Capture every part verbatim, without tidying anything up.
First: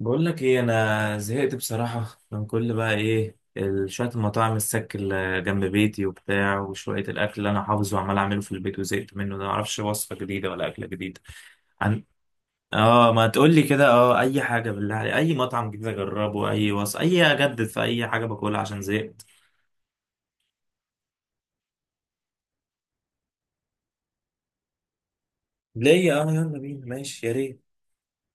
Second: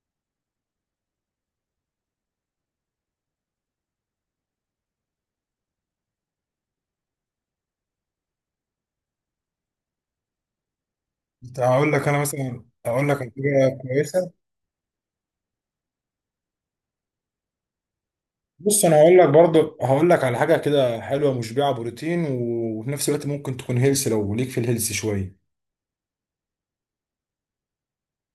بقول لك ايه؟ انا زهقت بصراحه من كل بقى ايه ال- شويه المطاعم السك اللي جنب بيتي وبتاع وشويه الاكل اللي انا حافظه وعمال اعمله في البيت وزهقت منه ده. ما اعرفش وصفه جديده ولا اكله جديده. انت هقول عن. لك. انا مثلا هقول اه، لك ما على تقول لي حاجه كده، اه كويسه. اي حاجه بالله عليك، اي مطعم جديد اجربه، اي وصفه، اي اجدد في اي حاجه باكلها عشان بص انا هقول زهقت. لك، برضو هقول لك على حاجه كده حلوه، مشبعه بروتين وفي نفس الوقت ممكن تكون هيلث لو ليك في الهيلث شويه. ليه؟ اه يلا بينا، ماشي يا ريت.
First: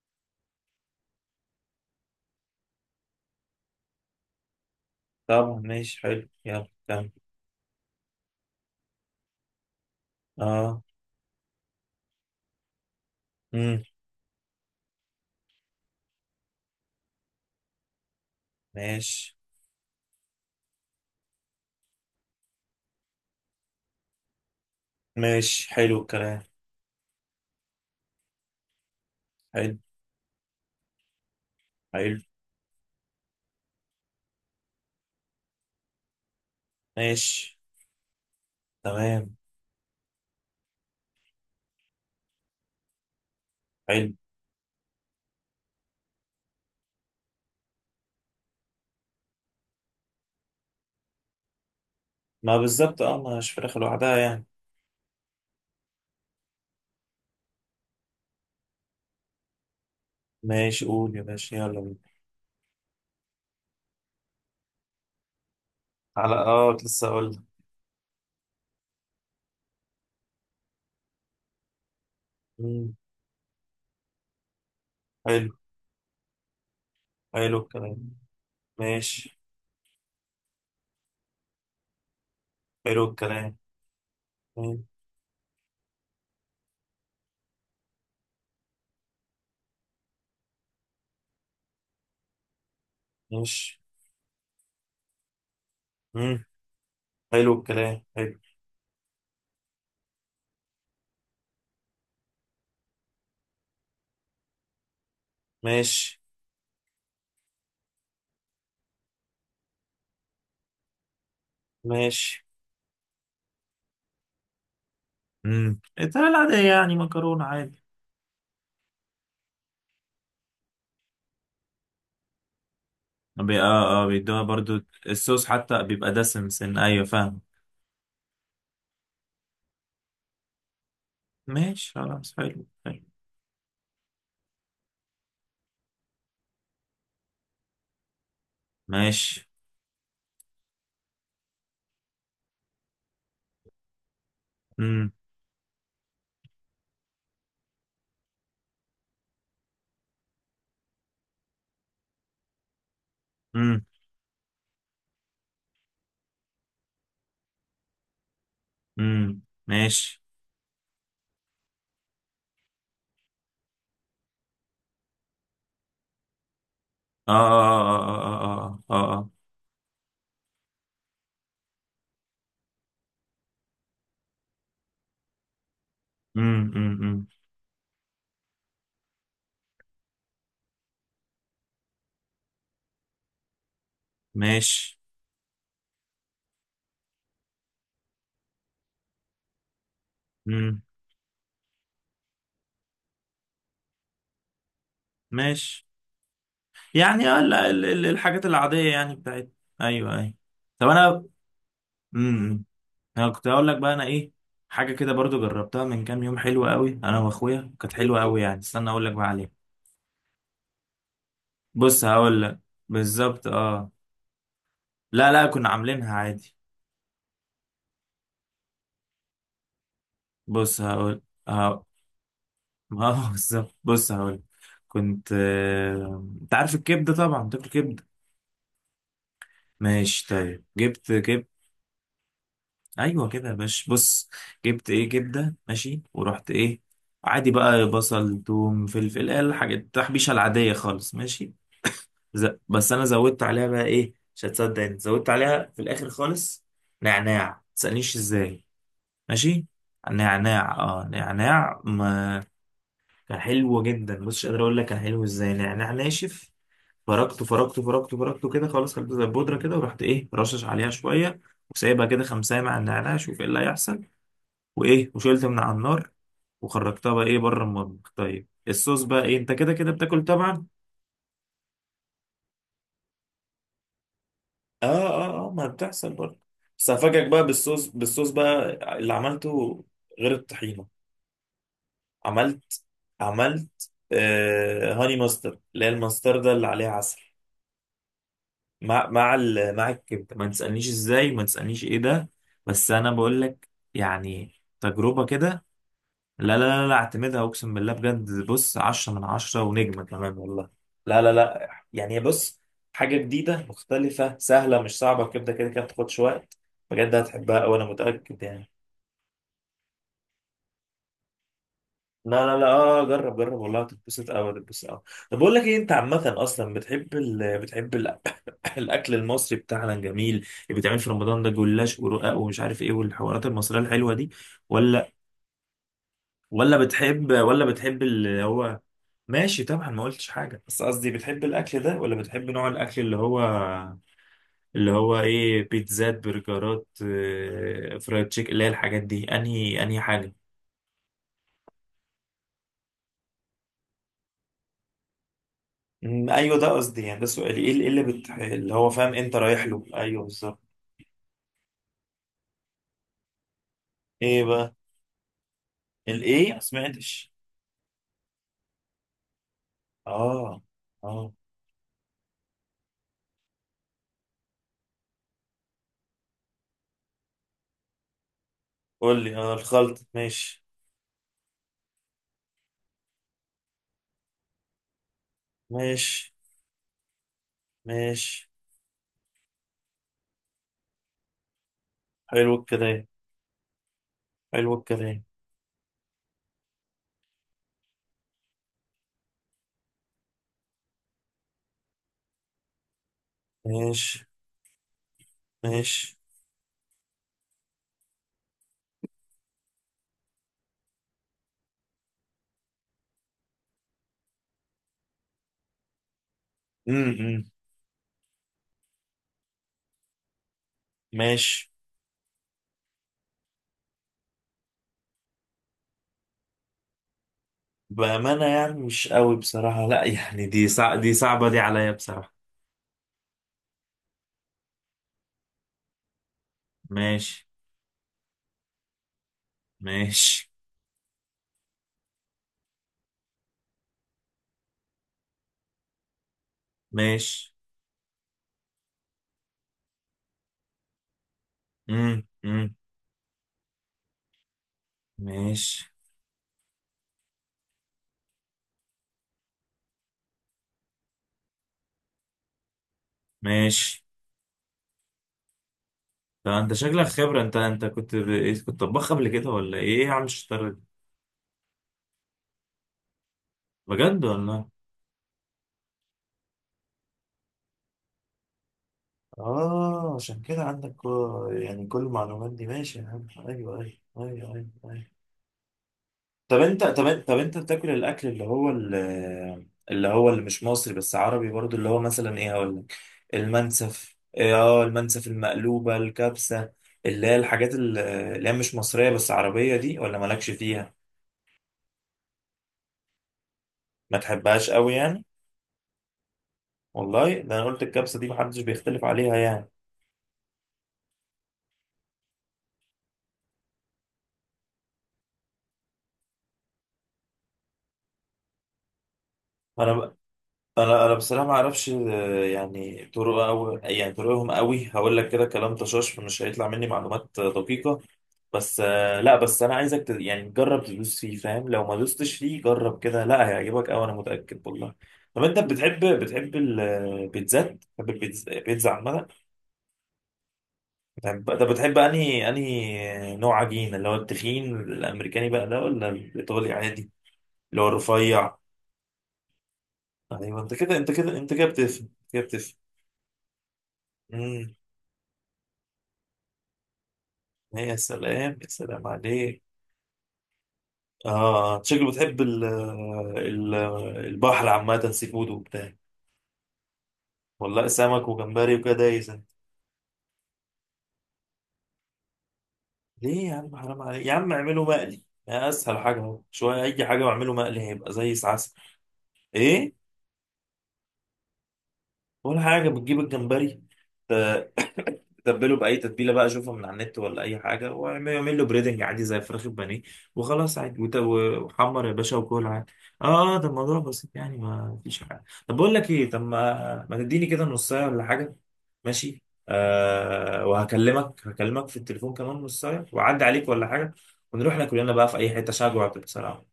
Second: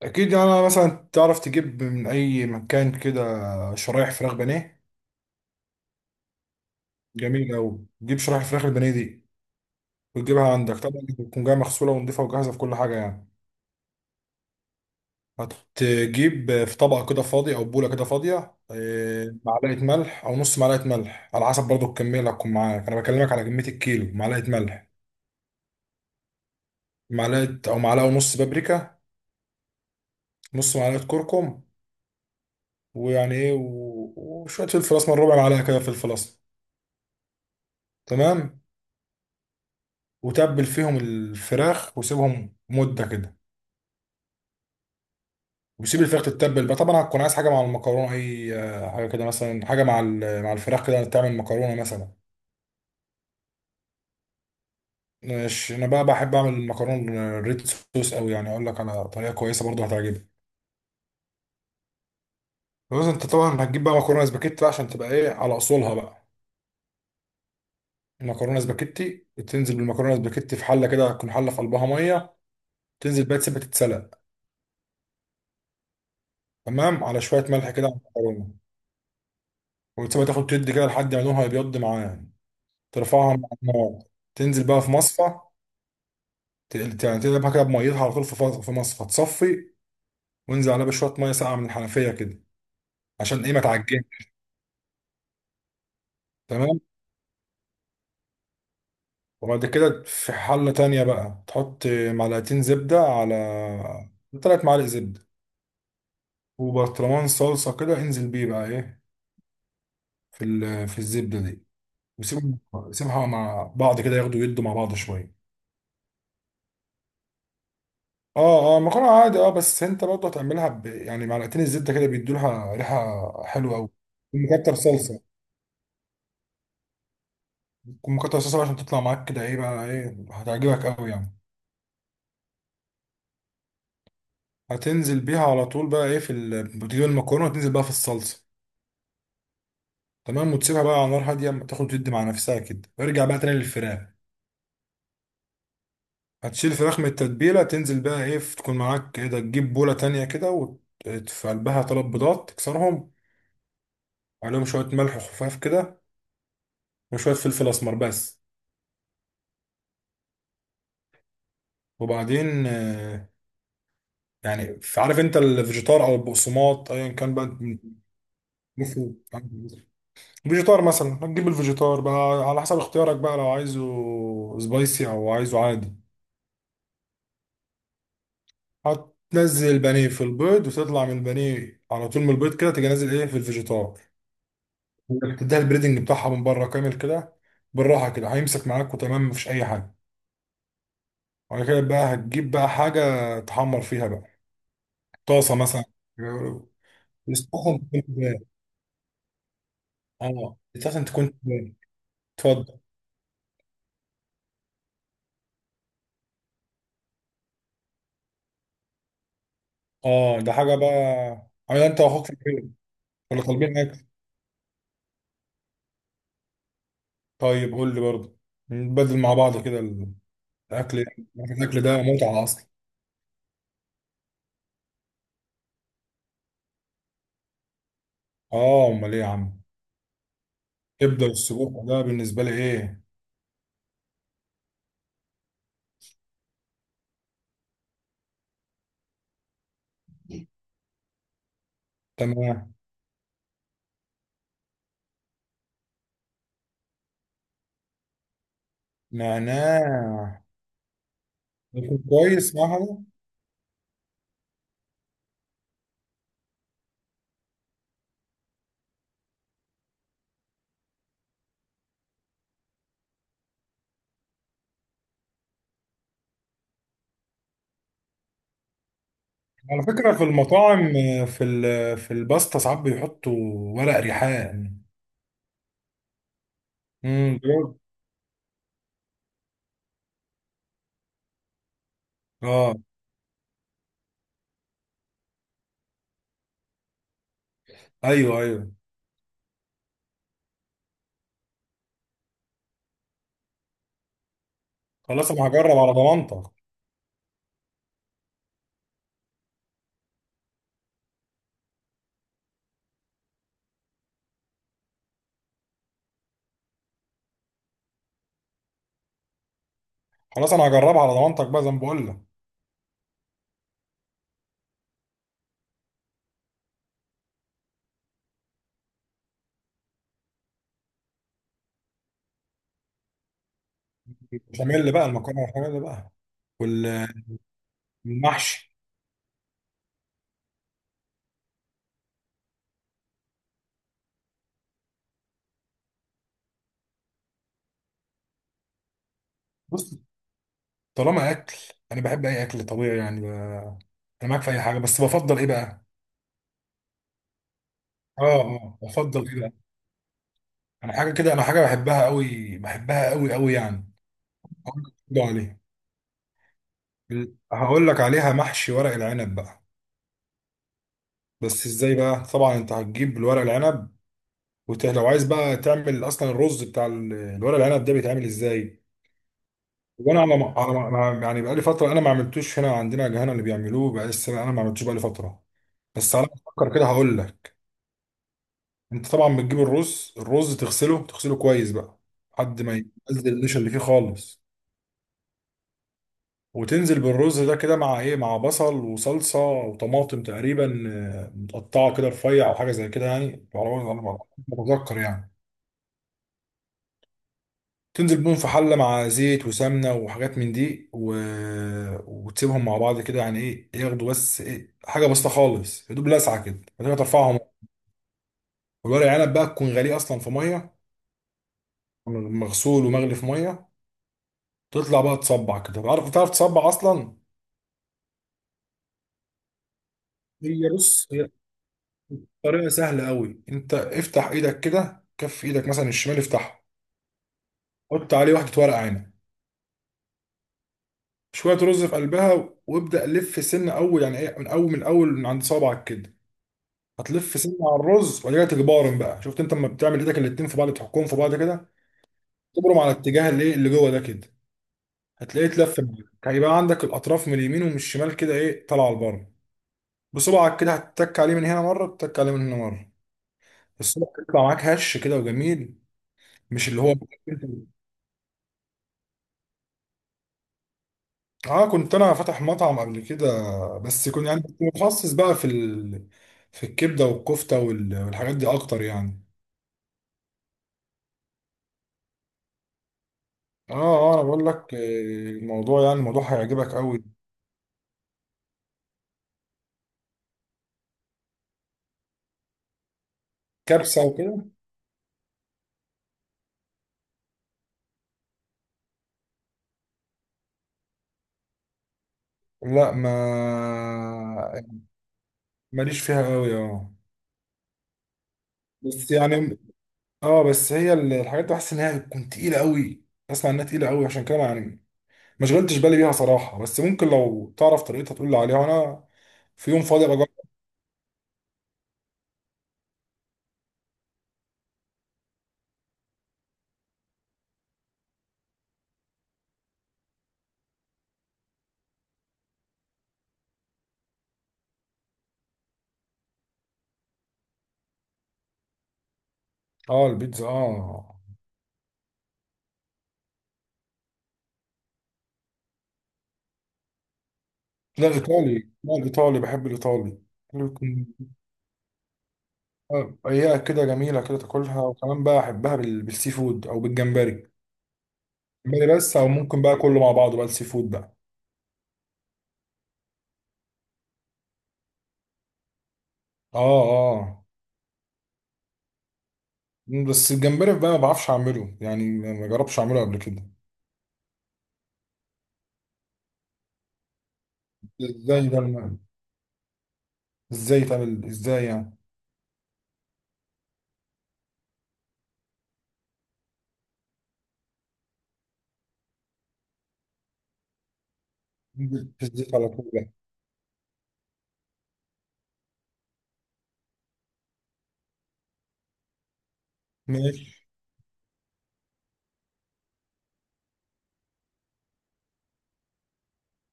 اكيد يعني. انا مثلا تعرف تجيب من اي مكان كده شرايح فراخ بانيه. طبعا ماشي حلو، يلا كمل. جميل قوي. تجيب شرايح فراخ البانيه دي وتجيبها عندك، اه. طبعا بتكون جايه مغسوله ونضيفه وجاهزه في كل حاجه يعني. امم. هتجيب في طبق كده فاضي او بوله كده فاضيه، ماشي. آه، معلقه ملح او نص معلقه ملح على حسب برضو الكميه اللي هتكون معاك. انا بكلمك على كميه الكيلو، معلقه ملح، ماشي، حلو الكلام. معلقه او معلقه ونص بابريكا، حلو. نص معلقه كركم، حلو. ويعني ايه و- وشويه فلفل اسمر، ربع معلقه كده فلفل اسمر. ماشي. تمام. تمام. وتبل فيهم الفراخ وسيبهم مده كده. حلو. وسيب الفراخ تتبل بقى. طبعا هتكون عايز حاجه مع المكرونه، اي آه، حاجه كده، مثلا حاجه مع ال- مع الفراخ كده، تعمل مكرونه مثلا. ما بالظبط اه، ما هيش فراخ لوحدها يعني. ماشي، انا بقى بحب اعمل المكرونه الريد صوص قوي يعني. اقول لك على طريقه كويسه برضه هتعجبك. ماشي قول يا باشا، يلا بينا. بس انت طبعا هتجيب بقى مكرونه سباكيتي بقى عشان تبقى ايه، على اصولها بقى. على اه، كنت لسه اقول لك. المكرونه سباكيتي، تنزل بالمكرونه سباكيتي في حله كده، تكون حله في قلبها ميه. مم، تنزل بقى، تسيبها تتسلق حلو. تمام على شويه حلو ملح كده على الكلام. المكرونه. ماشي. وتسيبها تاخد تد كده لحد ما لونها يبيض معايا. حلو ترفعها من الكلام. على النار، تنزل بقى مم. في مصفى. تقل- يعني تقلبها كده بميتها على طول، في فص- في مصفى تصفي. وانزل عليها بشويه ميه ساقعه من الحنفيه كده عشان ايه، ما ماشي. تعجنش. مم. تمام. حلو الكلام. حلو. وبعد كده في حلة تانية بقى تحط معلقتين زبدة على، تلات معالق زبدة ماشي. وبرطمان صلصة، كده انزل بيه بقى ايه في ال... في الزبدة دي. ماشي. وسيبهم، سيبها مع بعض كده ياخدوا يدوا مع بعض شوية. امم، الطريقة العادية يعني، مكرونة عادي. اه اه مكرونة عادي. اه، بس انت برضه هتعملها ب... يعني معلقتين الزبدة كده بيدوا لها ريحة بي- حلوة أوي. اه اه بيدوها ومكتر برضو. صلصة. الصوص حتى بيبقى دسم سن، ايوه فاهم. ومكتر صلصة بقى عشان تطلع معاك كده ايه بقى، ايه هتعجبك أوي يعني. ماشي خلاص، حلو حلو. هتنزل بيها على طول بقى ايه في ال... بتجيب المكرونة وتنزل بقى في الصلصة. ماشي. تمام. وتسيبها بقى على نار هاديه أما تاخد وتدي مع نفسها كده، وارجع بقى تاني للفراخ. امم. هتشيل الفراخ من التتبيله، تنزل بقى ايه، تكون معاك ايه ده، تجيب بوله تانية كده وت- في قلبها تلات بيضات، تكسرهم. امم. عليهم شويه ملح خفاف كده وشويه فلفل اسمر بس. امم. ماشي. وبعدين آه، يعني ف- عارف انت الفيجيتار او البقسماط ايا اه كان بقى، اه اه اه اه اه مفهوم. اه. فيجيتار مثلا، هتجيب الفيجيتار بقى على حسب اختيارك بقى، لو عايزه سبايسي او عايزه عادي. امم. هتنزل البانيه في البيض وتطلع من البانيه على طول، من البيض كده تيجي نازل ايه في الفيجيتار. ماشي. تديها البريدنج بتاعها من بره كامل كده، بالراحه كده هيمسك معاك وتمام، مفيش اي حاجه. امم. وبعد كده بقى هتجيب بقى حاجه تحمر فيها بقى، طاسه مثلا. ماشي. يعني آه، ال- يستخدم ال- تكون ال- تبان. الحاجات العادية يعني بتاعت. ايوه ايوه. اه طب يستخدم انا. تكون تبان. امم. اتفضل. انا كنت اقول لك بقى، انا ايه. حاجة كده برضو جربتها من كام يوم، حلوة قوي، انا واخويا، كانت حلوة قوي يعني. استنى اقول لك بقى عليها. اه، ده حاجه بقى. عمال انت بص واخوك في هقول لك. البيت، ولا بالظبط طالبين اه. اكل؟ لا لا، كنا عاملينها عادي. طيب قول لي برضه، نبدل مع بعض كده. بص الاكل، هقول. الاكل اه ده متعه اصلا. ما هو بالظبط، بص هقول لك. كنت آه، انت عارف الكبدة؟ طبعا تاكل كبدة. اه امال ايه يا عم. ماشي طيب، جبت كبده كبدة. والسجق ده بالنسبه لي ايه. ايوه كده يا باشا، بص. جبت ايه؟ جبده، ماشي، ورحت ايه؟ عادي بقى، بصل توم فلفل، إيه الحاجات التحبيشه العاديه خالص. ماشي. ز... تمام. بس انا زودت عليها بقى ايه، مش هتصدق انت، زودت عليها في الاخر خالص. نعناع، متسألنيش ازاي. ماشي. نعناع نعناع اه نعناع، يكون ما كويس معاها. كان حلو جدا. بص مش قادر اقول لك كان حلو ازاي. نعناع ناشف، فركته فركته فركته فركته كده خلاص، خليته زي البودره كده، ورحت ايه، رشش عليها شويه. وسايبها كده خمسة مع النعناع، شوف ايه اللي هيحصل. وايه، وشلت من على النار. وخرجتها بقى ايه بره المطبخ. طيب الصوص بقى ايه، انت كده على كده فكره في بتاكل طبعا. المطاعم، آه، في ال- في الباستا ساعات بيحطوا ورق ريحان. اه اه اه، ما بتحصل برضه. بس هفاجئك امم، بقى بجد؟ بالصوص، بالصوص بقى اللي عملته، غير الطحينه. اه. عملت. عملت آه هاني ماستر، اللي هي الماستردة اللي عليها عسل. ايوه ايوه. مع مع ال- مع الكبده، ما تسالنيش ازاي، ما تسالنيش ايه ده. بس انا بقول لك يعني، تجربه خلاص انا كده. هجرب على ضمانتك. لا لا لا لا، اعتمدها، اقسم بالله بجد، بص عشرة من عشرة ونجمة كمان والله. لا لا لا يعني، بص، حاجة جديدة مختلفة سهلة، مش صعبة، كده كده كده بتاخدش وقت. بجد هتحبها أوي، أنا متأكد يعني. خلاص انا هجربها على ضمانتك بقى زي ما بقول لك. لا لا لا، اه جرب جرب، والله هتتبسط أوي، هتتبسط أوي. طب بقول لك إيه، أنت عامة أصلا بتحب ال... بتحب ال... الأكل المصري بتاعنا الجميل اللي بيتعمل في رمضان، ده جلاش ورقاق ومش عارف إيه، والحوارات المصرية الحلوة دي، البشاميل بقى، ولا المكرونه البشاميل بقى. ولا بتحب ولا بتحب اللي والمحشي. هو. ماشي طبعا، ما قلتش حاجة، بس قصدي بتحب الأكل ده، ولا بتحب نوع الأكل اللي هو اللي هو إيه، بيتزات برجرات آه، فرايد تشيك، اللي هي الحاجات دي، أنهي بص، أنهي حاجة؟ طالما اكل، انا بحب اي اكل طبيعي يعني ب- انا معاك في اي حاجه، بس بفضل ايه بقى. أمم، ايوه ده قصدي يعني، ده سؤالي، ايه اللي إيه اللي, اه بت... اللي اه، هو فاهم بفضل انت ايه رايح بقى. له، ايوه بالظبط. انا حاجه كده، انا حاجه بحبها قوي، بحبها قوي قوي يعني. ايه بقى؟ هقول لك برضه عليها. الايه، ما سمعتش. ال- هقول لك عليها محشي ورق العنب بقى. اه اه بس ازاي بقى؟ طبعا انت هتجيب الورق العنب وت... لو عايز بقى تعمل اصلا الرز بتاع ال- الورق العنب ده بيتعمل ازاي. قول لي، اه الخلط، وانا على ما... ماشي. على ما... ما- يعني بقى لي فتره انا ما عملتوش. هنا عندنا هنا اللي بيعملوه بقى، لسه انا ما عملتوش بقى لي فتره. بس على ماشي. ما افكر كده هقول لك. ماشي. انت طبعا بتجيب الرز، الرز تغسله، تغسله كويس بقى حلو لحد ما الكلام. ينزل النشا اللي فيه خالص. حلو الكلام. وتنزل بالرز ده كده مع ايه، مع بصل وصلصه وطماطم تقريبا، آه، متقطعه كده رفيع او حاجه زي كده يعني. على ما على ما- على ماشي. ما اتذكر يعني. ماشي. تنزل بيهم في حله مع زيت وسمنه وحاجات من دي و... وتسيبهم مع بعض كده يعني ايه ياخدوا، بس ايه حاجه بسيطه خالص، يا دوب لسعه كده بعد كده امم. ترفعهم. أمم. والورق عنب بقى تكون غاليه اصلا في ميه، ماشي. مغسول ومغلي في ميه. تطلع بقى تصبع كده. عارف بتعرف تصبع اصلا؟ بأمانة يعني مش قوي بصراحة، لا يعني، دي هي صع... بص، دي هي صعبة دي عليا بصراحة. طريقة سهلة قوي. انت افتح ايدك كده، كف ايدك مثلا الشمال افتحها. ماشي. حط عليه واحدة ورق عنب، ماشي. شوية رز في قلبها، وابدأ لف سنة اول، يعني ايه، من اول، من اول من عند صابعك كده. هتلف ماشي. سنة على الرز وبعد كده تجبارن بقى. شفت انت لما بتعمل ايدك الاتنين في بعض، تحكهم في بعض كده، امم. امم. تبرم على اتجاه الايه اللي جوه ده كده، هتلاقيه اتلف ماشي. معاك. هيبقى عندك الاطراف من اليمين ومن الشمال كده ايه، طالعه لبره. بصبعك كده هتتك عليه من هنا مرة، تتك عليه من هنا مرة، ماشي. الصبع يطلع معاك هش كده وجميل. ده مش انت اللي هو، شكلك خبرة، انت انت كنت ب... إيه، كنت طباخ قبل كده ولا ايه إيه يا عم الشطارة دي؟ اه، كنت انا فاتح مطعم قبل كده. بس بجد كنت يعني كنت والله. متخصص بقى في ال... في الكبده والكفته وال... والحاجات دي اكتر يعني. اه عشان كده عندك كو... يعني كل المعلومات دي. ماشي يا عم، اه ايوه ايوه. اه، انا ايوه بقول ايوه، لك آه، أيوة. الموضوع، يعني الموضوع طب هيعجبك انت قوي. طب انت طب انت بتاكل الاكل اللي هو ال- اللي هو، اللي مش مصري بس عربي برضو، اللي هو مثلا ايه هقول لك، كبسه المنسف، وكده، إيه، اه المنسف المقلوبة الكبسة، اللي هي الحاجات ال- اللي هي مش مصرية بس عربية دي، ولا مالكش فيها، لا ما ما تحبهاش قوي يعني؟ ماليش فيها قوي. اه والله ده انا قلت الكبسة دي محدش بيختلف بس عليها يعني، يعني. اه بس هي ال- الحاجات دي بحس انها بتكون تقيله قوي. اسمع انها تقيله قوي، عشان كده يعني ما شغلتش بالي بيها صراحه. بس ممكن لو تعرف طريقتها تقول لي عليها، وانا في يوم فاضي انا بجرب. انا انا بصراحه ما اعرفش آه، يعني طرق، او يعني طرقهم قوي، هقول لك كده كلام طشاش، فمش هيطلع مني معلومات آه، دقيقه. بس آه، لا، بس انا عايزك ت- يعني تجرب، تدوس فيه فاهم، لو ما دوستش فيه جرب كده، لا هيعجبك قوي انا متاكد والله. طب انت بتحب بتحب البيتزات، بتحب البيتزا، البيتزا عامه اه البيتزا اه. بتحب؟ طب بتحب انهي انهي نوع عجين، اللي هو التخين الامريكاني بقى ده، ولا الايطالي عادي اللي هو لا الرفيع؟ الإيطالي، لا الإيطالي بحب الإيطالي. ايوه حلو انت كده يكون، انت كده انت كده بتفهم كده. آه، أيها كده جميلة كده بتفهم. تاكلها. وكمان بقى أحبها بال... بالسي فود أو بالجمبري. يا سلام يا جمبري سلام بس، أو ممكن عليك. بقى كله مع بعضه بقى، السي فود بقى. اه شكله بتحب ال ال البحر عامة، سي فود وبتاع. آه آه. والله سمك وجمبري وكده يا انت. بس الجمبري بقى ما بعرفش أعمله يعني، ما جربتش أعمله قبل كده. ليه يا عم حرام عليك يا عم، اعمله مقلي. يا اسهل حاجة اهو، شوية اي حاجة واعمله مقلي هيبقى زي إزاي ده العسل. الم- ايه؟ إزاي تعمل، إزاي يعني؟ ولا حاجة، بتجيب الجمبري، آه، تبله باي تتبيله بقى، اشوفها من على النت ولا اي حاجه، واعمل له بريدنج عادي زي فراخ البانيه، وخلاص عادي، وت- وحمر يا في باشا، الزيت وكل على طول عادي. بقى. اه ده الموضوع بسيط يعني، ما فيش حاجه. طب بقول لك ايه، طب ما ما تديني كده نص ساعه ولا حاجه. ماشي. آه ماشي. وهكلمك، هكلمك في التليفون كمان نص ساعه، واعدي عليك ولا حاجه. ونروح ناكل لنا بقى في اي حته، شجوع بصراحه.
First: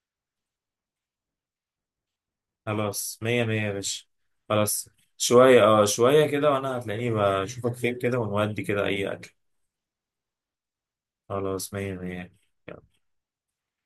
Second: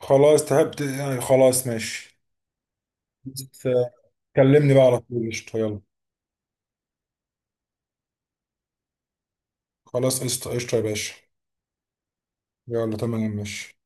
خلاص تعبت يعني، خلاص ماشي. خلاص مية مية بس، يا آه، باشا. كلمني بقى خلاص، على طول، قشطة، شوية يلا. اه شوية كده وانا هتلاقيني، بشوفك فين كده ونودي كده اي اكل. خلاص، قشطة قشطة يا باشا. خلاص مية مية. يلا تمام ماشي.